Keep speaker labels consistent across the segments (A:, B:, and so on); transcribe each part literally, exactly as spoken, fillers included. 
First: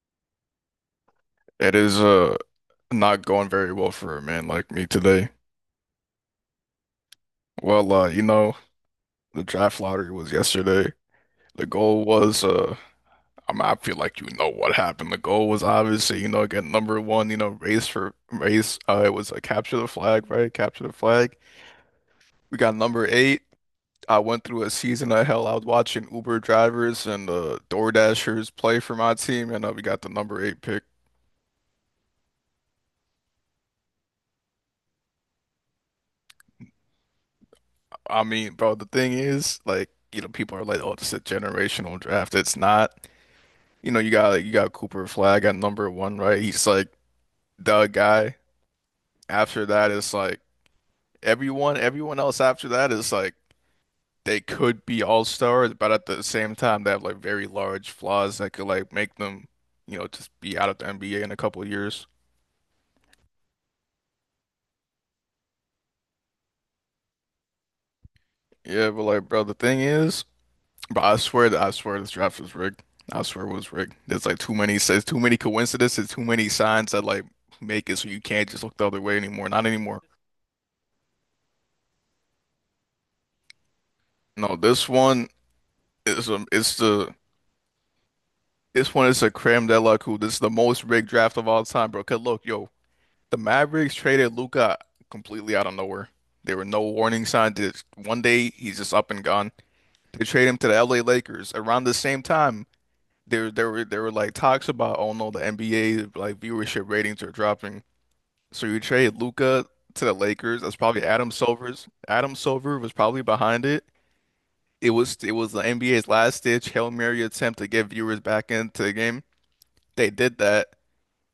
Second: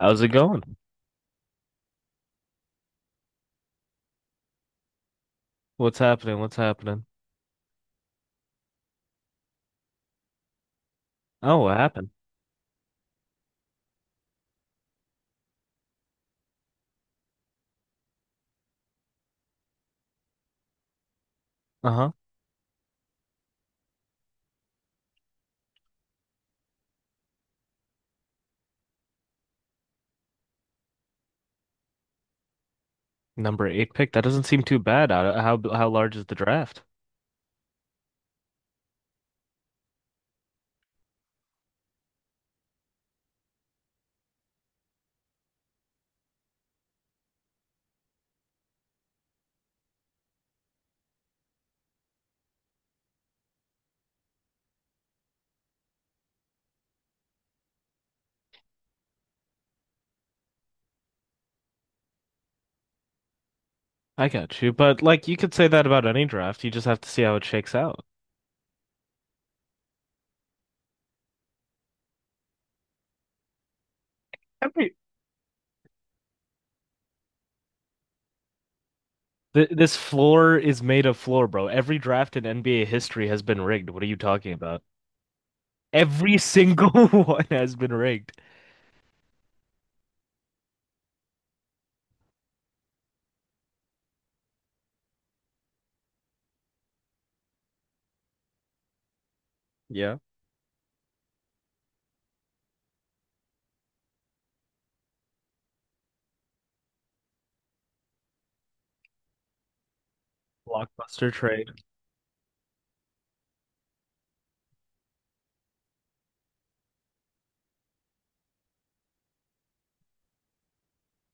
A: How's it going?
B: It is uh not going very well for a man like me today.
A: What's happening? What's happening?
B: Well, uh, you know, the draft lottery was yesterday.
A: Oh,
B: The
A: what
B: goal
A: happened?
B: was uh I mean, I feel like you know what happened. The goal was obviously, you know, get number one, you know, race for race. Uh, it was a capture the flag, right? Capture the flag.
A: Uh-huh.
B: We got number eight. I went through a season of hell. I was watching Uber drivers and uh DoorDashers play for my team, and uh, we got the number eight pick.
A: Number eight pick. That doesn't seem too bad. How how how large is the draft?
B: I mean, bro, the thing is, like, you know, people are like, oh, it's a generational draft. It's not. You know, you got like, you got Cooper Flag at number one, right? He's like the guy. After that, it's like everyone, everyone else after that is like they could be all stars, but at the same time, they have like very large flaws that could like make them, you know, just be out of the N B A in a couple of years.
A: I got you. But like you could say that about any draft. You just have to see how it shakes out.
B: Yeah, but like, bro, the thing is, but I swear that I swear this draft was rigged. I swear it was rigged. There's like too many,
A: Every
B: there's too many coincidences, too many signs that like make it so you can't just look the other way anymore. Not
A: Th this
B: anymore.
A: floor is made of floor, bro. Every draft in N B A history has been rigged. What are you talking
B: No,
A: about?
B: this one is
A: Every
B: um, it's
A: single
B: the
A: one has been rigged.
B: This one is a creme de la coupe. This is the most rigged draft of all time, bro. Cause look, yo, the Mavericks traded Luka completely out of nowhere. There were no warning signs. Just one day he's just up and gone.
A: Yeah.
B: They trade him to the L A Lakers. Around the same time, there there were there were like talks about, oh no, the N B A like viewership ratings are dropping. So you trade Luka to the Lakers. That's probably Adam
A: Blockbuster trade.
B: Silver's. Adam Silver was probably behind it. It was it was the N B A's last ditch Hail Mary attempt to get viewers back into the game. They did that.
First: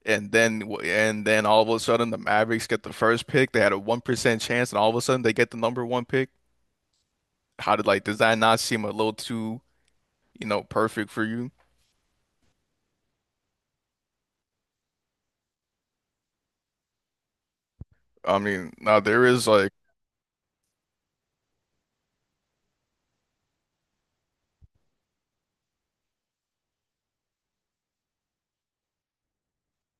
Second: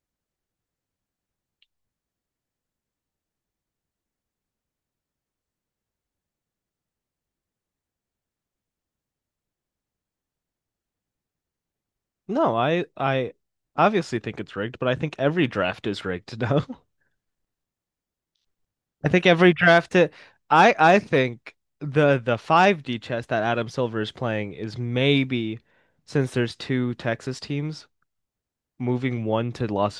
B: And then and then all of a sudden the Mavericks get the first pick. They had a one percent chance and all of a sudden they get the number one pick. How did like does that not seem a little too, you know, perfect for you?
A: No, I I obviously think it's rigged, but I think every draft is rigged now.
B: I mean, now
A: I think
B: there is
A: every
B: like
A: draft it, I I think the the five D chess that Adam Silver is playing is maybe, since there's two Texas teams moving one to Las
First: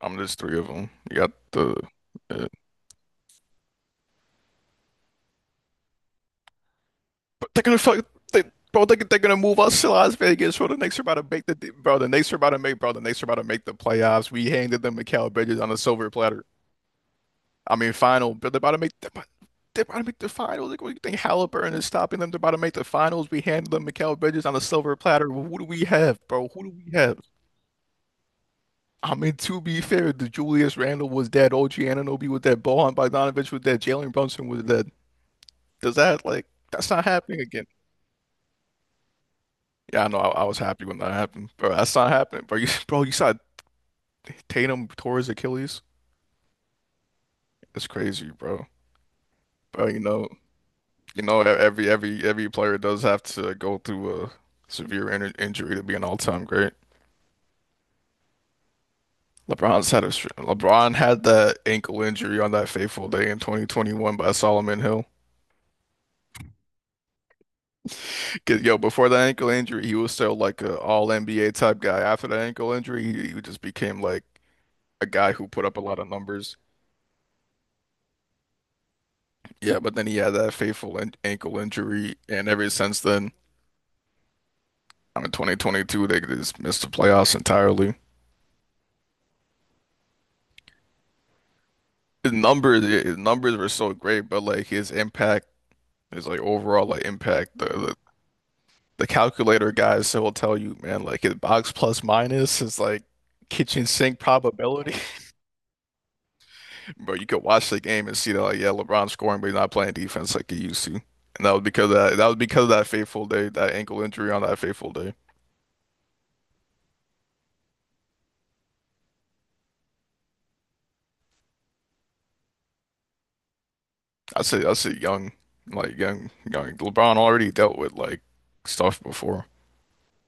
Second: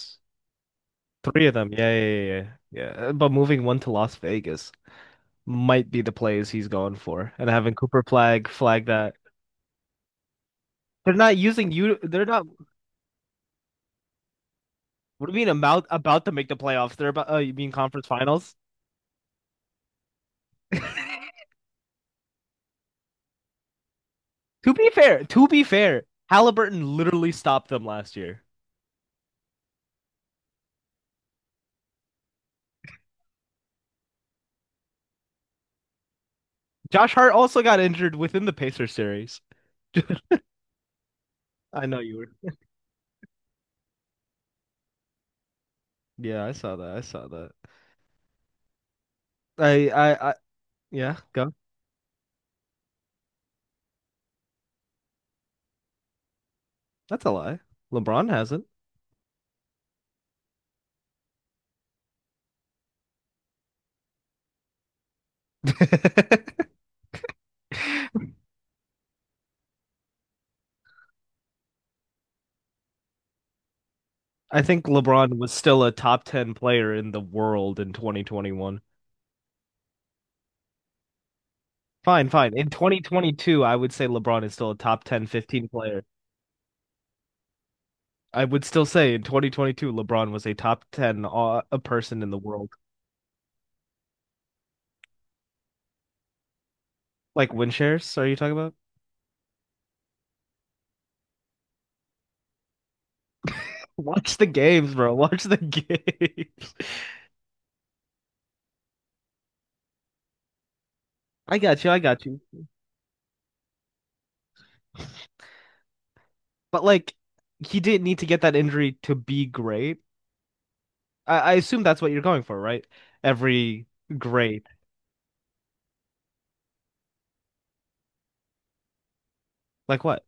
B: I'm there's three of them. You got
A: Three of them. Yeah,
B: the
A: yeah, yeah, yeah.
B: uh,
A: Yeah. Uh, but moving one to Las Vegas might be the plays he's going for and
B: but they're
A: having
B: gonna
A: Cooper
B: fuck they,
A: flag
B: bro,
A: flag
B: they,
A: that.
B: they're gonna move us to Las Vegas, bro. The Knicks are
A: They're
B: about to
A: not
B: make the
A: using you.
B: bro, the
A: They're
B: Knicks are
A: not.
B: about to make bro, the Knicks are about to make the playoffs. We handed them
A: What do
B: Mikal
A: you mean
B: Bridges on a
A: about
B: silver
A: about to
B: platter.
A: make the playoffs? They're about, uh, you mean
B: I mean,
A: conference
B: final, but
A: finals?
B: they're about to make they're about, they're about to make the finals. Like, what do you think Halliburton is stopping them? They're about to make the finals. We handle them Mikal Bridges on a
A: To be
B: silver
A: fair,
B: platter. Well,
A: to
B: who
A: be
B: do we
A: fair,
B: have, bro? Who do we
A: Halliburton
B: have?
A: literally stopped them last year.
B: I mean, to be fair, the Julius Randle was dead. O G Anunoby was dead. Bojan Bogdanovic was dead. Jalen Brunson was dead. Does that like that's not
A: Josh Hart
B: happening
A: also
B: again?
A: got injured within the Pacers series.
B: Yeah, I know. I, I was happy when that happened, bro.
A: I
B: That's
A: know
B: not
A: you
B: happening,
A: were.
B: bro. You, bro, you saw Tatum tore his Achilles.
A: Yeah, I saw that. I saw that.
B: It's crazy, bro. Bro,
A: I,
B: you know.
A: I, I Yeah,
B: You know, e-
A: go.
B: every every every player does have to go through a severe in injury to be an all-time great.
A: That's a lie. LeBron hasn't.
B: LeBron's had a str- LeBron had that ankle injury on that fateful day in twenty twenty-one by Solomon Hill. 'Cause, yo, before that ankle injury, he was still like a all N B A type guy. After that ankle injury, he, he just became like
A: I think
B: a guy
A: LeBron
B: who
A: was
B: put up a
A: still a
B: lot of
A: top ten
B: numbers.
A: player in the world in twenty twenty-one.
B: Yeah, but then he had that fateful an ankle injury,
A: Fine,
B: and
A: fine. In
B: ever since then,
A: twenty twenty-two, I would say LeBron is still a top
B: I
A: ten,
B: mean,
A: fifteen player.
B: twenty twenty-two, they just missed the playoffs entirely.
A: I would still say in twenty twenty-two, LeBron was a top ten, uh, a person in
B: His
A: the world.
B: numbers yeah, his numbers were so great, but like his impact, his like overall like
A: Like
B: impact, the
A: win
B: the,
A: shares, are you talking about?
B: the calculator guys so will tell you, man, like his box plus minus is like kitchen sink
A: Watch the games,
B: probability.
A: bro. Watch the games.
B: Bro, you could watch the game and see that like yeah, LeBron's scoring, but he's not playing defense like he used to. And that
A: I
B: was
A: got
B: because
A: you.
B: of
A: I
B: that
A: got
B: that was
A: you.
B: because of that fateful day, that ankle injury on that fateful day.
A: But like he didn't need to get that injury to be great. I, I assume that's what you're going for, right? Every
B: I say
A: great.
B: I say young, like young young LeBron already dealt with like stuff before.
A: Like what?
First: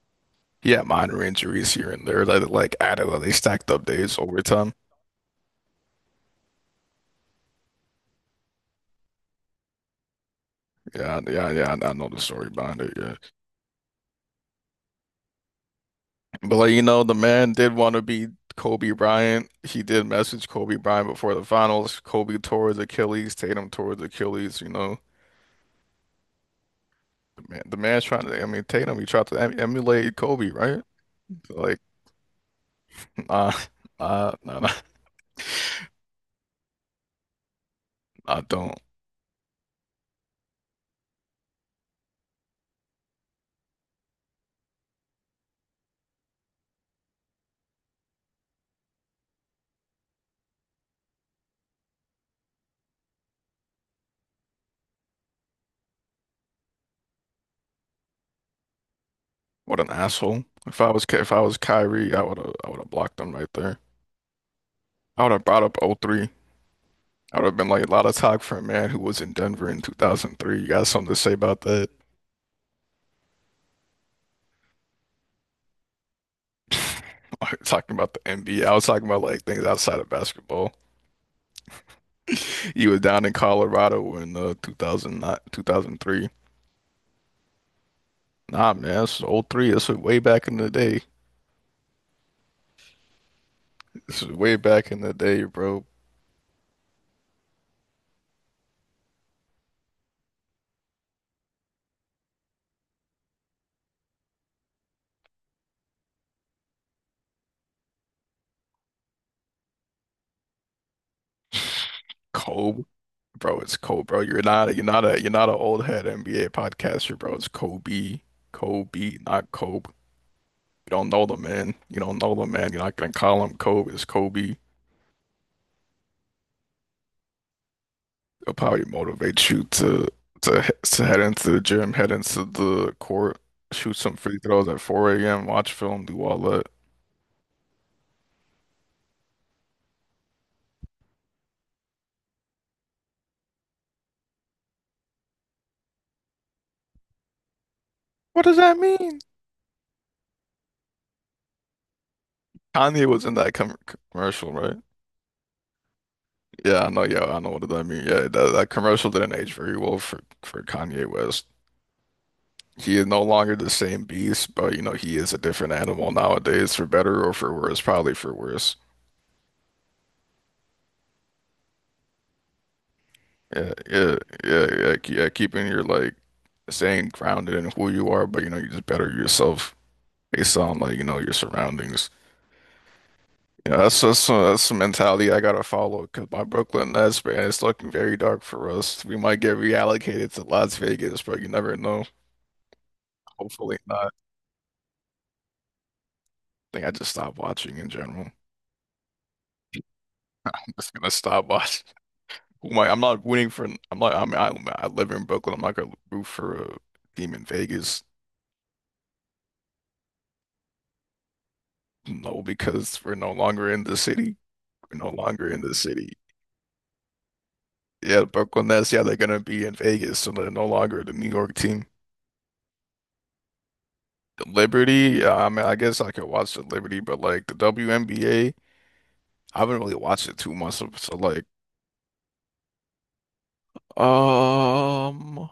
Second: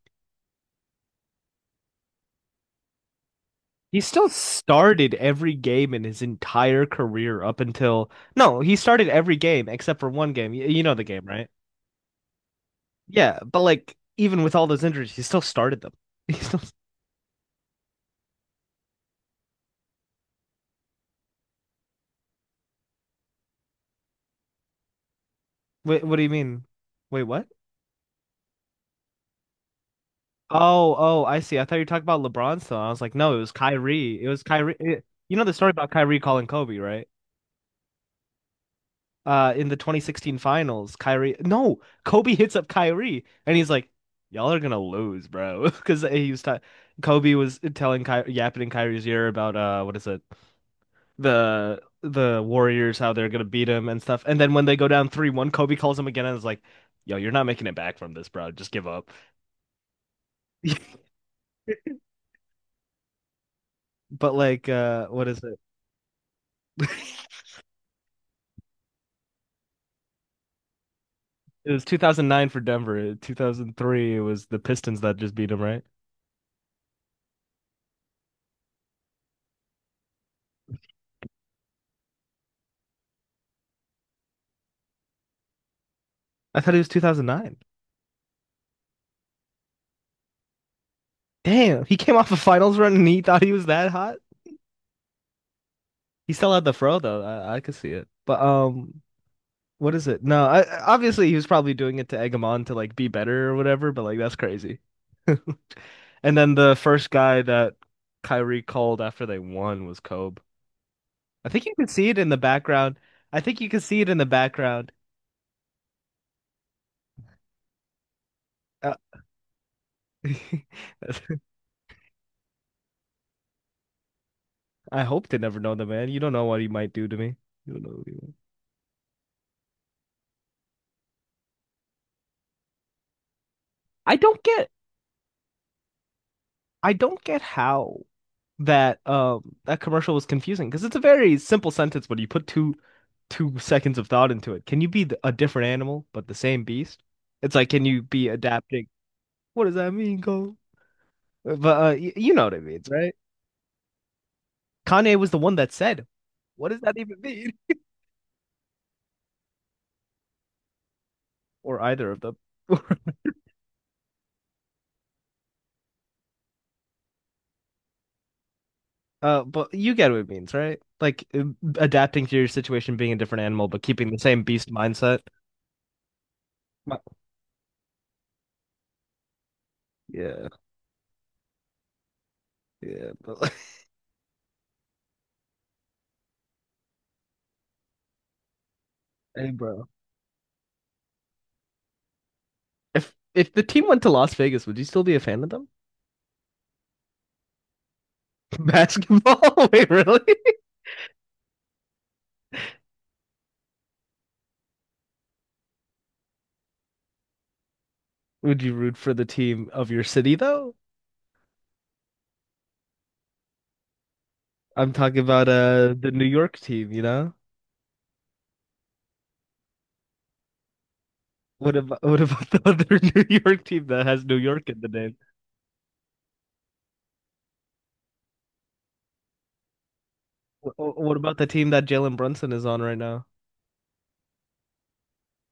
B: He had minor injuries here and there that like added when they stacked up
A: He
B: days
A: still
B: over time.
A: started every game in his entire career up until, no, he started every game except for one game. You, you know the
B: Yeah,
A: game, right?
B: yeah, yeah. I I know the story behind it. Yeah,
A: Yeah, but like even with all those injuries, he still started them. He
B: but
A: still.
B: like you know, the man did want to be Kobe Bryant. He did message Kobe Bryant before the finals. Kobe tore his Achilles. Tatum tore his Achilles. You know,
A: Wait, what do you mean? Wait,
B: the
A: what?
B: man, the man's trying to. I mean, Tatum, he tried to em emulate Kobe, right?
A: Oh, oh, I see. I thought
B: Like,
A: you were talking about LeBron still. I was like, no, it was
B: nah,
A: Kyrie. It
B: nah,
A: was
B: nah, nah,
A: Kyrie. It- you know the story about Kyrie calling Kobe, right?
B: I don't.
A: Uh in the twenty sixteen finals, Kyrie no, Kobe hits up Kyrie and he's like, y'all are gonna lose, bro. Because he was t Kobe was telling Kyrie, yapping in Kyrie's ear about, uh what is it? The the Warriors, how they're gonna beat him and stuff. And then when they go down three one, Kobe calls him again and is like, yo, you're not making it back from this, bro. Just give up.
B: What an asshole. If I was Ka- if I was Kyrie, I would have I would have blocked him right there.
A: But like, uh
B: I
A: what
B: would
A: is
B: have
A: it?
B: brought up O three. I would have been like, a lot of talk for a man who was in Denver in two thousand three. You got something to say about
A: It was
B: that?
A: two thousand nine for Denver. two thousand three, it was the Pistons that just beat him, right?
B: Talking about the N B A, I was talking about like things outside of basketball. You was down in Colorado in uh, two thousand nine two thousand three.
A: I thought it was two thousand nine.
B: Nah, man, that's oh 03. That's way back in the day.
A: Damn, he came off a finals run and he thought he was that hot.
B: This is way back in the day, bro.
A: He still had the fro though. I, I could see it. But um, what is it? No, I, obviously he was probably doing it to egg him on to like be better or whatever. But like that's crazy. And then the first guy that Kyrie called after they won was Kobe. I think you can see it in the
B: Kobe,
A: background. I
B: bro,
A: think you
B: it's
A: can see
B: Kobe,
A: it in
B: bro.
A: the
B: You're not, you're
A: background.
B: not a, you're not an old head N B A podcaster, bro. It's Kobe,
A: Uh,
B: Kobe, not Kobe. You don't know the man. You don't know the man. You're not gonna call him Kobe. It's Kobe.
A: I hope they never know the man. You don't know what he might do to me. You don't know. What he might-
B: It'll probably motivate you to to to head into the gym, head into the court, shoot
A: I
B: some free
A: don't get.
B: throws at four a m, watch film, do all that.
A: I don't get how that um that commercial was confusing because it's a very simple sentence, but you put two two seconds of thought into it. Can you be th- a different animal but the same beast? It's like, can you be
B: What does that
A: adapting?
B: mean?
A: What does that mean, Cole? Uh, But uh, y you know what it means,
B: Kanye
A: right?
B: was in that com commercial, right?
A: Kanye was the one that said, "What does
B: Yeah, I
A: that
B: know.
A: even
B: Yeah, I know.
A: mean?"
B: What does that mean? Yeah, that, that commercial didn't age very well for for Kanye West.
A: Or either of them.
B: He is no longer the same beast, but you know he is a different animal nowadays, for better or for worse. Probably for worse.
A: Uh, but you get what it means, right? Like, uh, adapting to your situation, being a different animal,
B: Yeah,
A: but keeping
B: yeah,
A: the same
B: yeah,
A: beast
B: yeah. ke-
A: mindset.
B: yeah, keeping your like
A: My-
B: staying grounded in who you are, but you know you just better yourself.
A: Yeah,
B: Based on like you know your surroundings.
A: yeah. But,
B: You know, that's that's uh, that's the mentality I gotta follow because my Brooklyn Nets man, it's looking very dark for us. We might
A: hey,
B: get
A: bro.
B: reallocated to Las Vegas, but you never know.
A: If if the
B: Hopefully
A: team went
B: not.
A: to
B: I
A: Las Vegas, would you still be a fan of them?
B: think I just stopped watching in general.
A: Basketball? Wait, really?
B: I'm just gonna stop watching. Who am I? I'm not rooting for. I'm not. I mean, I, I live in Brooklyn. I'm not gonna root for a team in Vegas.
A: Would you root for the team of your city though?
B: No, because we're no longer in the city.
A: I'm
B: We're no
A: talking about
B: longer in the
A: uh the
B: city.
A: New York team, you know?
B: Yeah, Brooklyn Nets. Yeah, they're gonna be in Vegas, so they're no longer the New York
A: What
B: team.
A: about what about the other New York team that has New York in the name?
B: Liberty, uh, I mean, I guess I could watch the Liberty, but like the W N B A, I haven't really watched it too much. So,
A: What, what
B: so,
A: about
B: like,
A: the team that Jalen Brunson is on right now?
B: um,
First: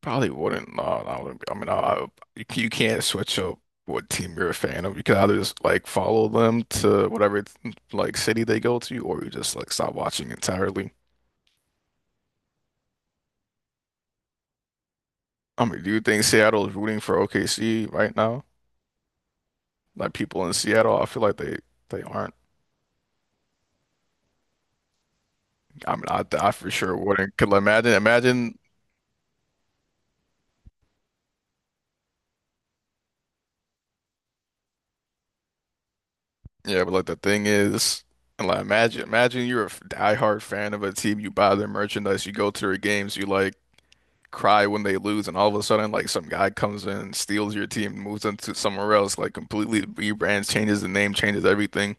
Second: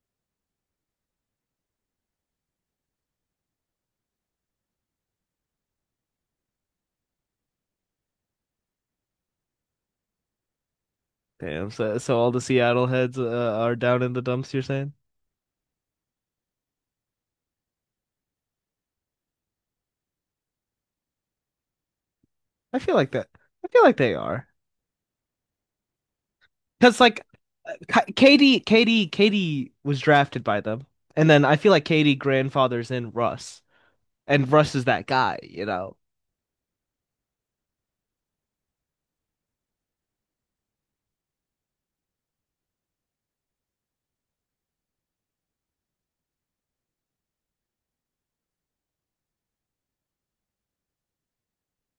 B: probably wouldn't. No, no, I wouldn't. be- I mean, I- you, c- you can't switch up what team you're a fan of. You can either just like follow them to whatever like city they go to, or you just like stop watching entirely.
A: Damn, so so all the Seattle heads, uh, are down in the dumps, you're saying?
B: I mean, do you think Seattle is rooting for O K C right now? Like people in Seattle, I feel like they they aren't.
A: I feel like that. I feel like they are.
B: I mean, I, I for sure
A: Because like,
B: wouldn't. Could imagine
A: uh,
B: imagine
A: Katie Katie Katie was drafted by them. And then I feel like Katie grandfathers in Russ. And Russ is that guy, you know.
B: yeah, but like the thing is, like imagine imagine you're a f- diehard fan of a team, you buy their merchandise, you go to their games, you like cry when they lose, and all of a sudden like some guy comes in, steals your team, moves into somewhere else, like completely rebrands, changes the name, changes everything.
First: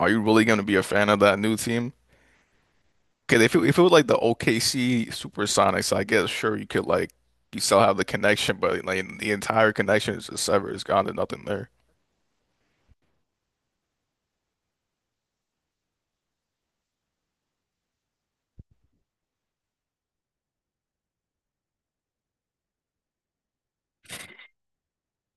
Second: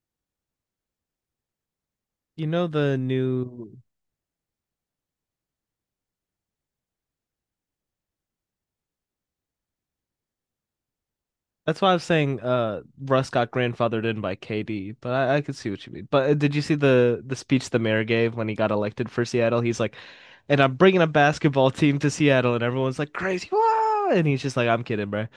B: Are you really gonna be a fan of that new team?
A: You know the
B: Okay, if it,
A: new.
B: if it was like the O K C Supersonics, I guess sure you could like you still have the connection, but like the entire connection is just severed, it's gone, there's nothing there.
A: That's why I was saying, uh, Russ got grandfathered in by K D, but I, I could see what you mean. But uh, did you see the the speech the mayor gave when he got elected for Seattle? He's like, and I'm bringing a basketball team to Seattle, and everyone's like, crazy, wow! And he's just like, I'm kidding, bro.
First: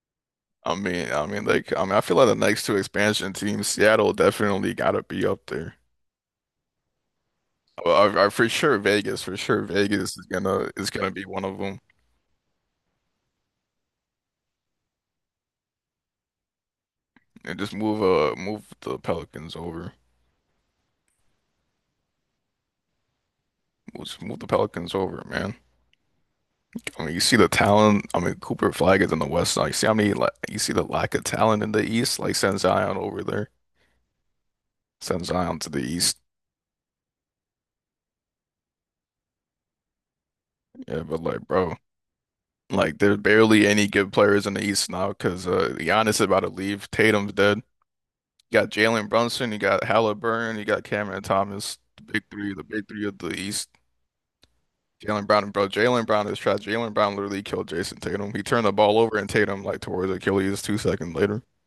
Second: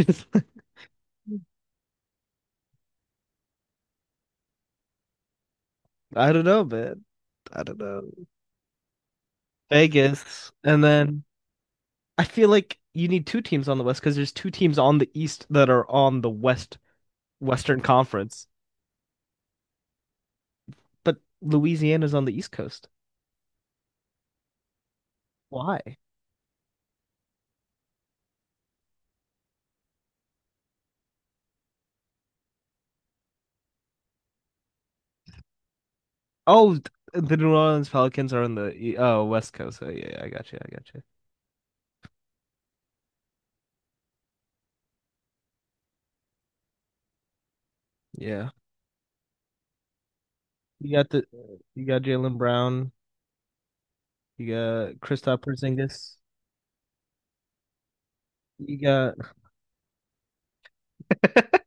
B: I mean, I mean, like, I mean, I feel like the next two expansion teams, Seattle definitely gotta be up there.
A: I don't know, man. I don't know.
B: Well, I, I for sure Vegas, for sure Vegas is
A: Vegas,
B: gonna
A: and
B: is gonna
A: then
B: be one of them,
A: I feel like you need two teams on the West because there's two teams on the East that are on the West
B: and just
A: Western
B: move uh
A: Conference.
B: move the Pelicans over,
A: But Louisiana's on the East Coast.
B: just move the Pelicans over, man.
A: Why?
B: I mean, you see the talent. I mean, Cooper Flag is in the West now. You see how many like you see the lack of talent in the East. Like, send Zion over there, send Zion to the East.
A: Oh, the New Orleans Pelicans are on the E- oh West Coast. Oh, yeah, yeah, I got you. I got you.
B: Yeah, but like, bro. Like there's barely any good players in the East now because uh, Giannis is about to leave. Tatum's dead.
A: Yeah,
B: You got Jalen Brunson, you got Halliburton, you got
A: you got
B: Cameron
A: the
B: Thomas,
A: you got
B: the big
A: Jalen
B: three, the big
A: Brown.
B: three of the East.
A: You got
B: Jalen
A: Kristaps
B: Brown, and bro, Jalen
A: Porzingis.
B: Brown is trash. Jalen Brown literally killed Jason Tatum. He turned the
A: You
B: ball
A: got
B: over and Tatum like towards Achilles two seconds later.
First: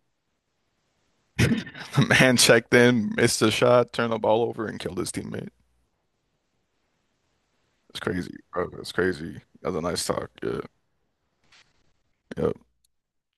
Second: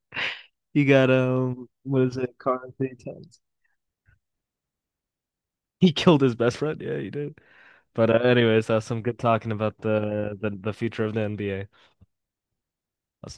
A: you got um what
B: The
A: is it?
B: man
A: Carl
B: checked
A: Anthony
B: in,
A: Towns.
B: missed a shot, turned the ball over and killed his teammate.
A: He killed his best friend. Yeah, he did.
B: It's
A: But uh,
B: crazy,
A: anyways,
B: bro.
A: uh,
B: It's
A: some good
B: crazy.
A: talking
B: That was
A: about
B: a nice talk.
A: the the,
B: Yeah.
A: the future of the N B A.
B: Yeah.
A: I'll